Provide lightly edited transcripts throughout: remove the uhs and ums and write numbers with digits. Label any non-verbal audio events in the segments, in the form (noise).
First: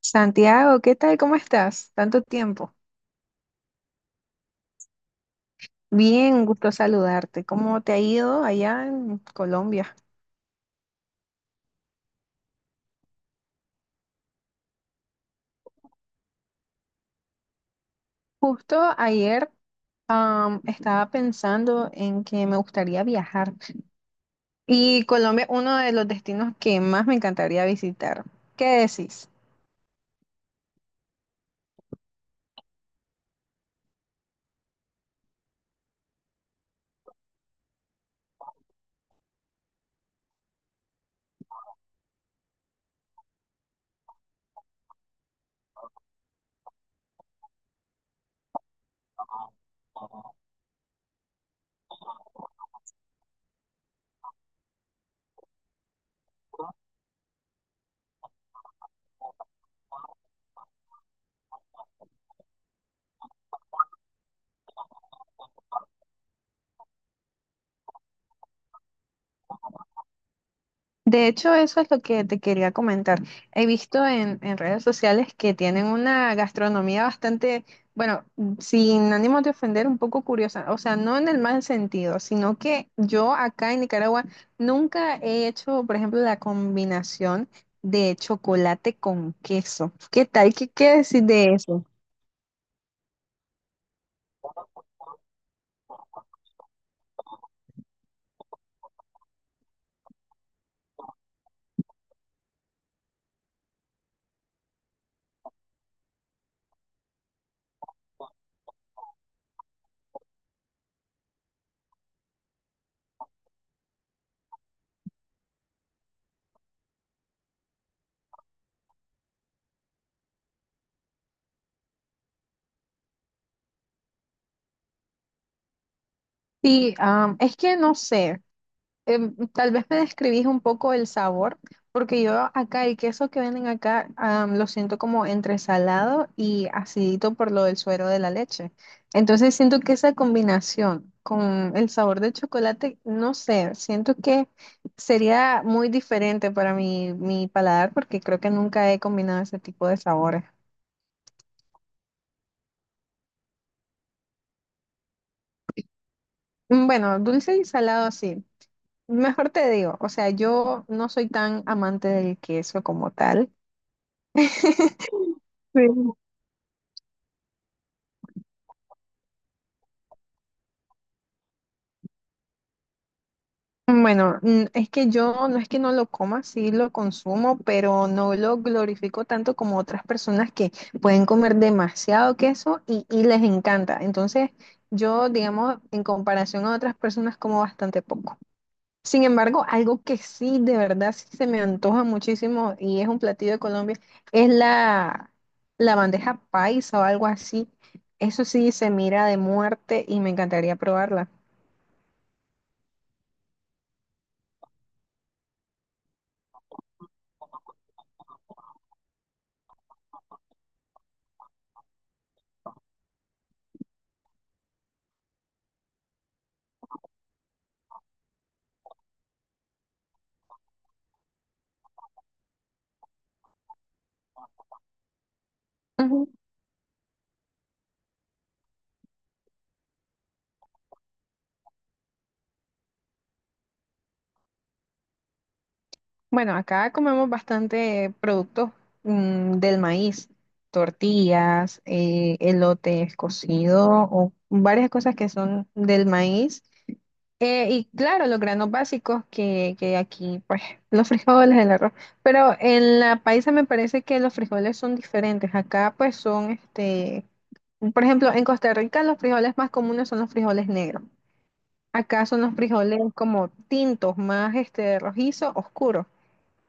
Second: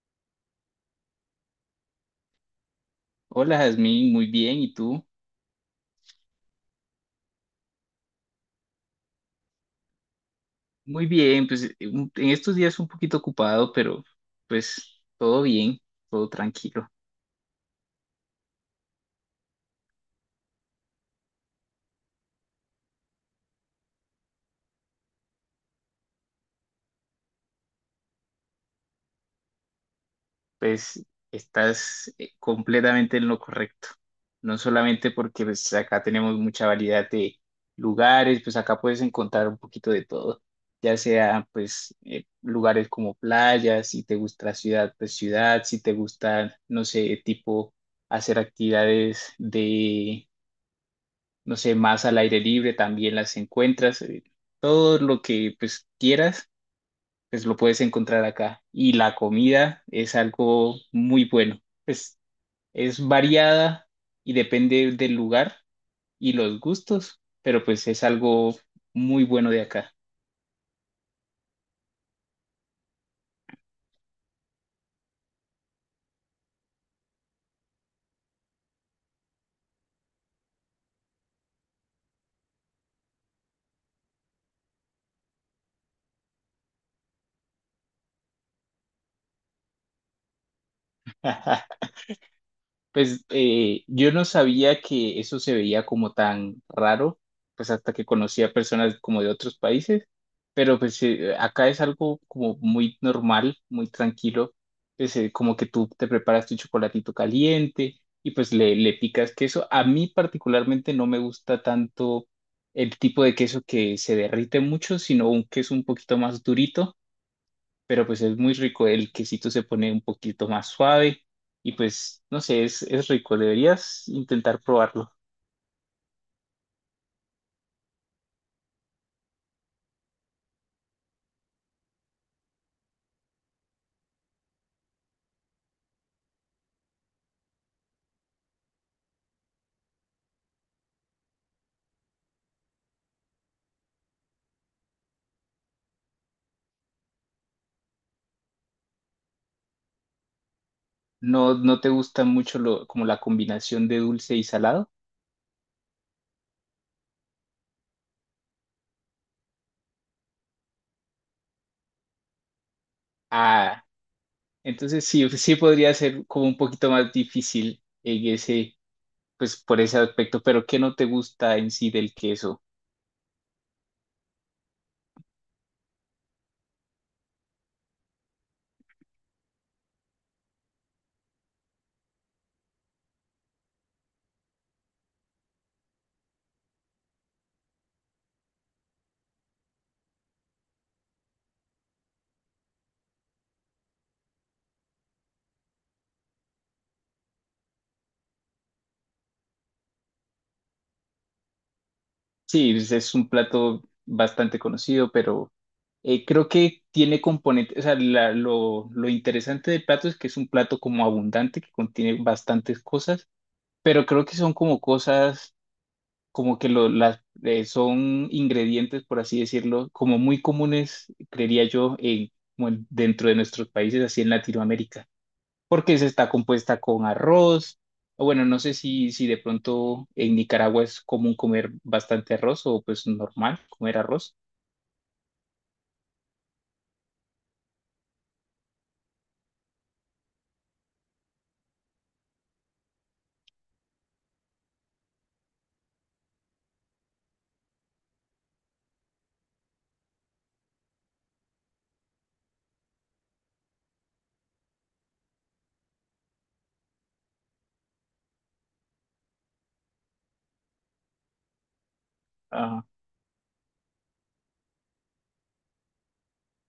Santiago, ¿qué tal? ¿Cómo estás? Tanto tiempo. Hola, Jazmín, muy bien, ¿y tú? Bien, un gusto saludarte. ¿Cómo te ha ido allá en Colombia? Muy bien, pues en estos días un poquito ocupado, pero pues todo bien, todo tranquilo. Justo ayer, estaba pensando en que me gustaría viajar y Colombia es uno de los destinos que más me encantaría visitar. ¿Qué decís? Pues estás completamente en lo correcto. No solamente porque pues, acá tenemos mucha variedad de lugares, pues acá puedes encontrar un poquito de todo, ya sea pues lugares como playas, si te gusta la ciudad, pues ciudad, si te gusta, no sé, tipo hacer actividades de no sé, más al aire libre también las encuentras. Todo lo que pues quieras, pues lo puedes encontrar acá. Y la comida es algo muy bueno. Pues es variada y depende del lugar y los gustos, pero pues es algo muy bueno de acá. De hecho, eso es lo que te quería comentar. He visto en redes sociales que tienen una gastronomía bastante, bueno, sin ánimo de ofender, un poco curiosa. O sea, no en el mal sentido, sino que yo acá en Nicaragua nunca he hecho, por ejemplo, la combinación de chocolate con queso. ¿Qué tal? ¿Qué decir de (laughs) eso? Pues yo no sabía que eso se veía como tan raro, pues hasta que conocí a personas como de otros países, pero pues acá es algo como muy normal, muy tranquilo, pues como que tú te preparas tu chocolatito caliente y pues le picas queso. A mí particularmente no me gusta tanto el tipo de queso que se derrite mucho, sino un queso un poquito más durito, pero pues es muy rico, el quesito se pone un poquito más suave y pues no sé, es rico, deberías intentar probarlo. Sí, es que no sé. Tal vez me describís un poco el sabor, porque yo acá el queso que venden acá lo siento como entre salado y acidito por lo del suero de la leche. Entonces siento que esa combinación con el sabor del chocolate, no sé, siento que sería muy diferente para mi paladar porque creo que nunca he combinado ese tipo de sabores. ¿No, no te gusta mucho lo, como la combinación de dulce y salado? Mm, bueno, dulce y salado sí. Mejor te digo, o sea, yo no soy tan amante del queso como tal. Ah, entonces sí, pues, sí Sí. podría ser como un poquito más difícil en ese, pues por ese aspecto, pero ¿qué no te gusta en sí del queso? Bueno, mm, es que yo no es que no lo coma, sí lo consumo, pero no lo glorifico tanto como otras personas que pueden comer demasiado queso y les encanta. Entonces, yo, digamos, en comparación a otras personas, como bastante poco. Sin embargo, algo que sí, de verdad, sí se me antoja muchísimo y es un platillo de Colombia, es la bandeja paisa o algo así. Eso sí se mira de muerte y me encantaría probarla. Sí, es un plato bastante conocido, pero creo que tiene componentes, o sea, lo interesante del plato es que es un plato como abundante, que contiene bastantes cosas, pero creo que son como cosas, como que son ingredientes, por así decirlo, como muy comunes, creería yo, como dentro de nuestros países, así en Latinoamérica, porque esa Ujú. está compuesta con arroz. O bueno, no sé si de pronto en Nicaragua es común comer bastante arroz o pues normal comer arroz. Bueno, acá comemos bastante productos del maíz, tortillas, elotes cocidos o varias cosas que son del maíz. Y claro, los granos básicos que aquí, pues, (laughs) los frijoles, el arroz. Pero en la paisa me parece que los frijoles son diferentes. Acá, pues, son, este, por ejemplo, en Costa Rica los frijoles más comunes son los frijoles negros. Acá son los Ah, frijoles como tintos, más, este, rojizo, oscuro.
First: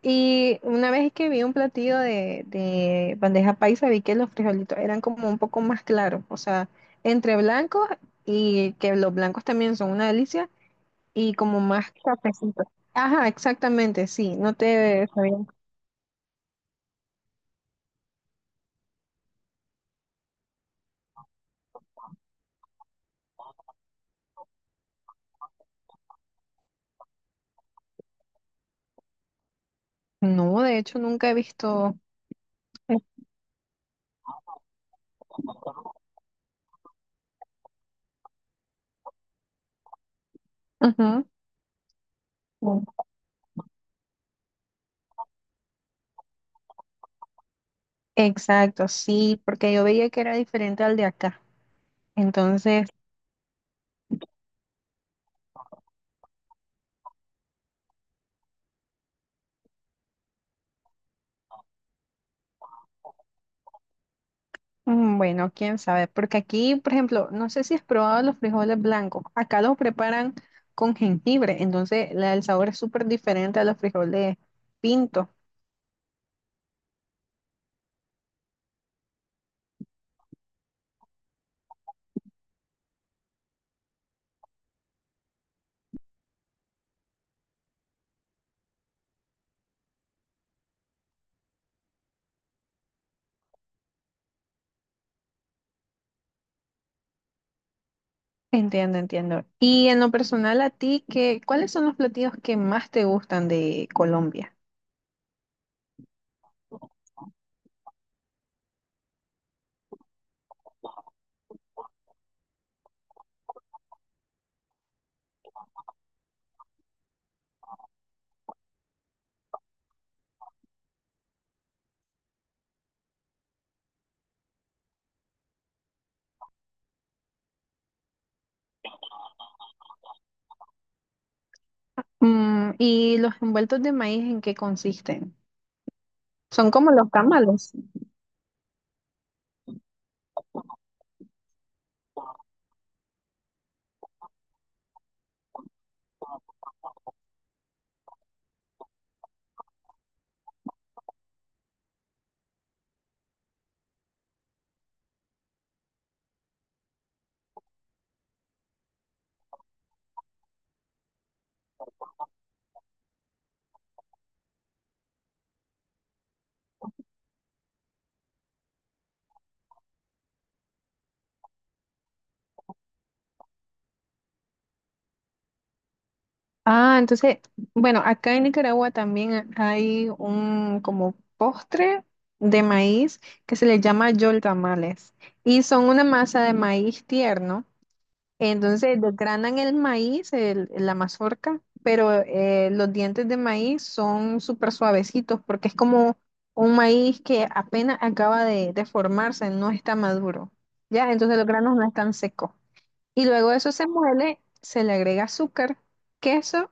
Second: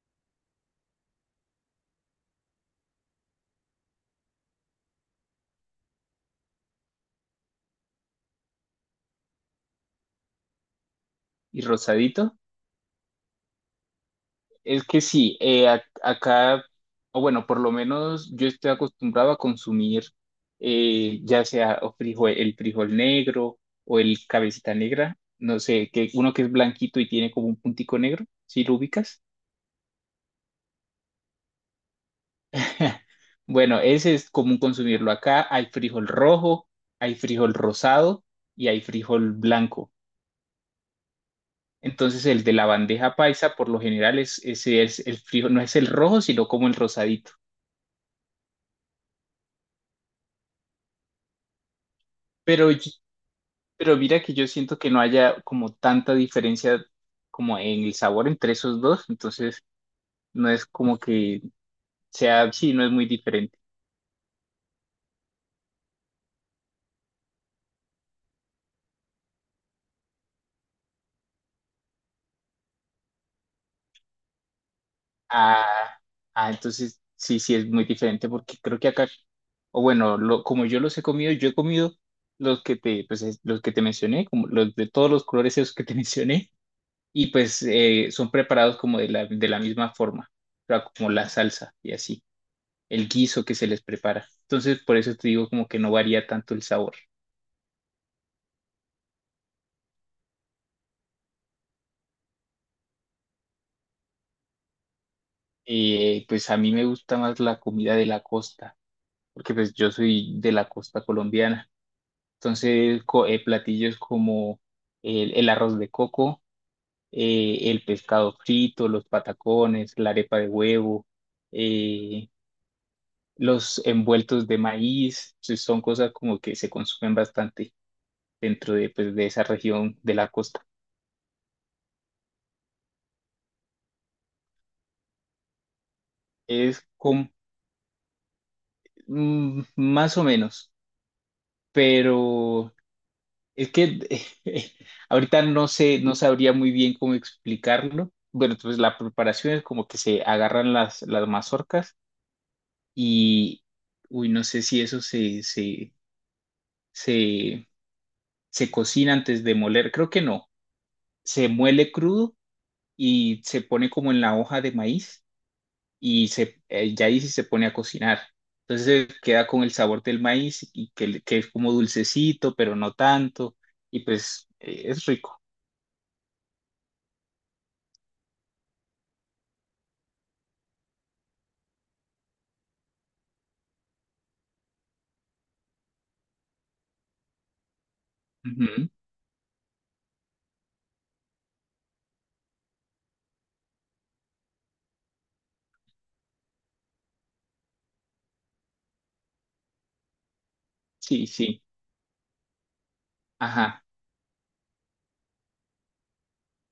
Y una vez que vi un platillo de bandeja paisa, vi que los frijolitos eran como un poco más claros, o sea, entre blancos y que los blancos también son una delicia y como y más rosadito. cafecito. Ajá, exactamente, sí, no Es que te sí, sabía. Acá, o bueno, por lo menos yo estoy acostumbrado a consumir ya sea o frijol, el frijol negro o el cabecita negra, no sé, que uno que es blanquito y tiene como un puntico negro, si lo ubicas. No, de hecho nunca he visto. (laughs) Bueno, ese es común consumirlo acá. Hay frijol rojo, hay frijol rosado y hay frijol blanco. Ujú. Entonces el de la bandeja paisa por lo general es, ese es el frijol, no es el rojo, sino como el rosadito. Exacto, sí, porque yo veía que era diferente al de acá. Pero, Entonces, pero mira que yo siento que no haya como tanta diferencia como en el sabor entre esos dos, entonces no es como que sea, sí, no es muy diferente. mm, bueno, quién sabe, porque aquí, por ejemplo, no sé si has probado los frijoles blancos. Acá los preparan con jengibre, entonces la- el sabor es súper diferente a los frijoles pintos. Ah, ah, entonces sí, sí es muy diferente porque creo que acá, o bueno, como yo los he comido, yo he comido los que te, pues, los que te mencioné, como los de todos los colores esos que te (laughs) mencioné, y pues son preparados como de de la misma forma, o sea, como la salsa y así, el guiso que se les prepara. Entonces, por eso te digo como que no varía tanto el sabor. Entiendo, entiendo. Y en lo personal, a ti, ¿qué, cuáles son los platillos que más te gustan de Colombia? Pues a mí me gusta más la comida de la costa, porque pues yo soy de la costa colombiana. Entonces, platillos como el arroz de coco, el pescado frito, los patacones, la arepa de huevo, eh, los envueltos de maíz, pues, son cosas como que se consumen bastante dentro de, pues, de esa región de la costa. Mm, ¿y los envueltos de maíz en qué consisten? Son Es como los com- tamales. mm, más o menos, pero es que (laughs) ahorita no sé, no sabría muy bien cómo explicarlo. Bueno, entonces la preparación es como que se agarran las mazorcas y, uy, no sé si eso se, se cocina antes de moler, creo que no, se muele crudo y se pone como en la hoja de maíz y ya ahí sí se pone a cocinar. Entonces queda con el sabor del maíz y que, que es como dulcecito, pero no tanto, y pues es rico. Ah, entonces, bueno, acá en Nicaragua también hay un como postre de maíz que se le llama yol tamales y son una masa de maíz tierno. Ujú. Entonces desgranan el maíz, el- la mazorca, pero los dientes de maíz son súper suavecitos porque es como un maíz que apenas acaba de formarse, no está maduro, ¿ya? Sí, Entonces los sí, granos no están secos. Y luego eso ajá, se muele, se le agrega azúcar, queso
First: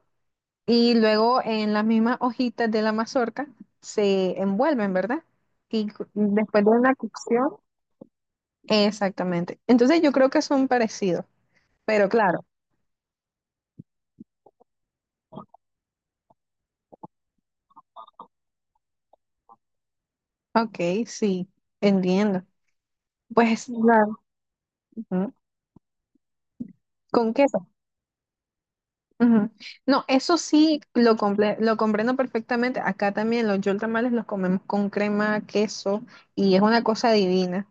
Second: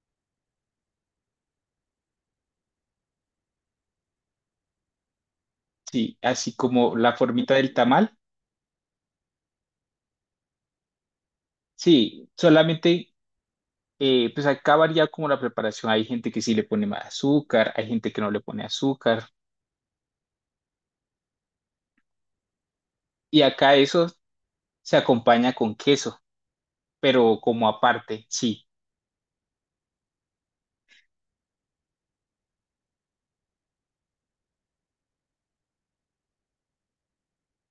y luego en las mismas hojitas de la mazorca se envuelven, ¿verdad? Y cu- sí, así después de una como la formita cocción, del tamal. exactamente. Entonces yo creo que son parecidos, pero Sí, claro. solamente pues acá varía como la preparación. Hay gente que sí le pone más azúcar, hay gente que no le pone azúcar. Ok, sí, entiendo. Y Pues, acá eso claro. se Ujú, acompaña con queso, con pero como queso. aparte, sí. Ujú. No, eso sí lo, comple- lo comprendo perfectamente. Acá también los yol tamales los comemos con crema, queso y es una cosa divina.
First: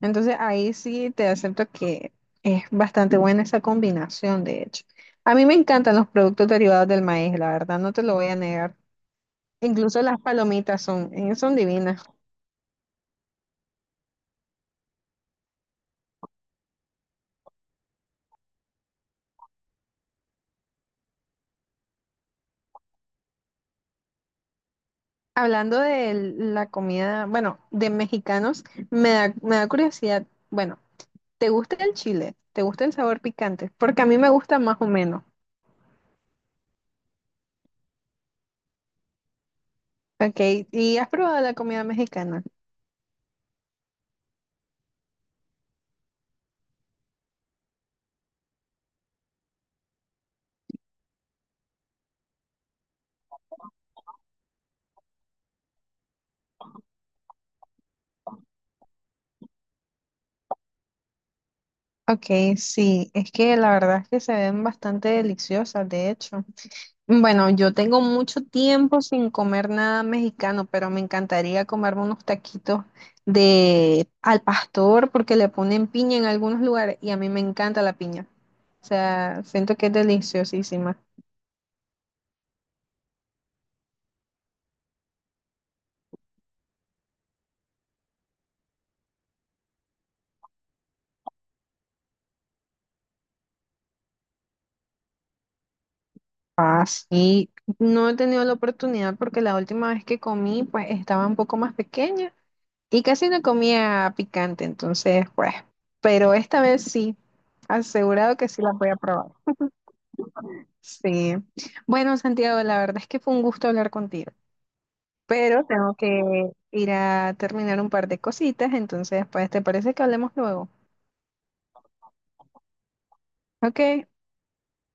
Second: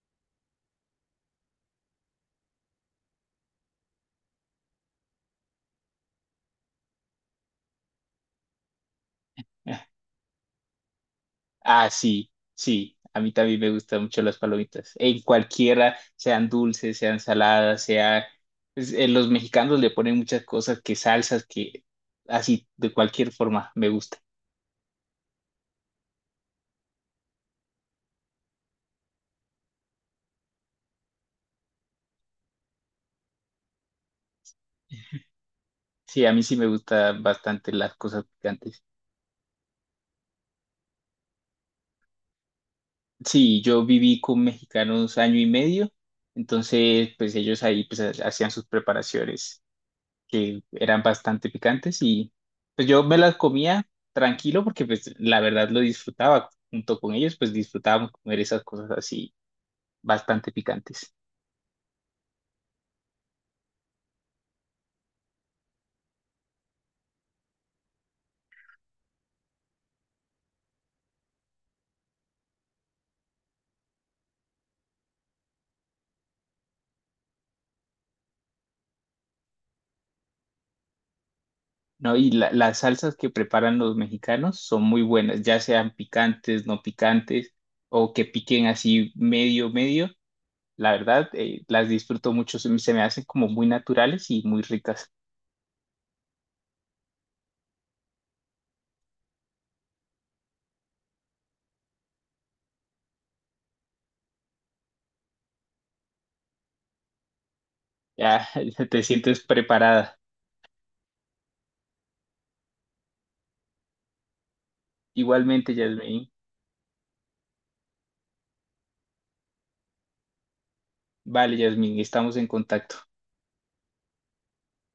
Entonces ahí sí te acepto que es bastante buena esa combinación, de hecho. A mí me encantan los productos derivados del maíz, la verdad, no te lo voy a negar. Incluso las palomitas son, son Ah, divinas. sí, sí. A mí también me gustan mucho las palomitas. En cualquiera, sean dulces, sean saladas, sea… pues, los mexicanos le ponen muchas cosas, que salsas, que así, de cualquier forma, me gusta. Hablando de la comida, bueno, de mexicanos, me da curiosidad. Bueno, ¿te gusta el chile? ¿Te gusta el sabor picante? Porque a mí me gusta más o menos. Sí, a mí sí me gustan bastante las cosas picantes. Ok, ¿y has probado la comida mexicana? Sí, yo viví con mexicanos año y medio, entonces pues ellos ahí pues hacían sus preparaciones que eran bastante picantes y pues yo me las comía tranquilo porque pues la verdad lo disfrutaba junto con ellos, pues disfrutábamos comer esas cosas así bastante picantes, Ok, sí, es que la verdad es que se ven bastante deliciosas, de hecho. Bueno, yo tengo mucho tiempo sin comer nada mexicano, pero me encantaría comerme unos taquitos de al pastor porque le ponen piña en algunos lugares y a mí me encanta la piña. O sea, siento que es deliciosísima. ¿no? Y las salsas que preparan los mexicanos son muy buenas, ya sean picantes, no picantes o que piquen así medio, medio. La verdad, las disfruto mucho, se me hacen como muy naturales y muy ricas. Ah, sí. No he tenido la oportunidad porque la última vez que comí, pues estaba un poco más pequeña y casi no comía picante, entonces, pues, pero esta vez sí, asegurado que Ya sí la voy (laughs) a te probar. sientes preparada. Sí. Bueno, Santiago, la verdad es que fue un gusto hablar contigo, pero Igualmente, tengo Yasmin. que ir a terminar un par de cositas, entonces, pues, ¿te parece que hablemos luego? Vale, Yasmin, estamos en contacto. Ok,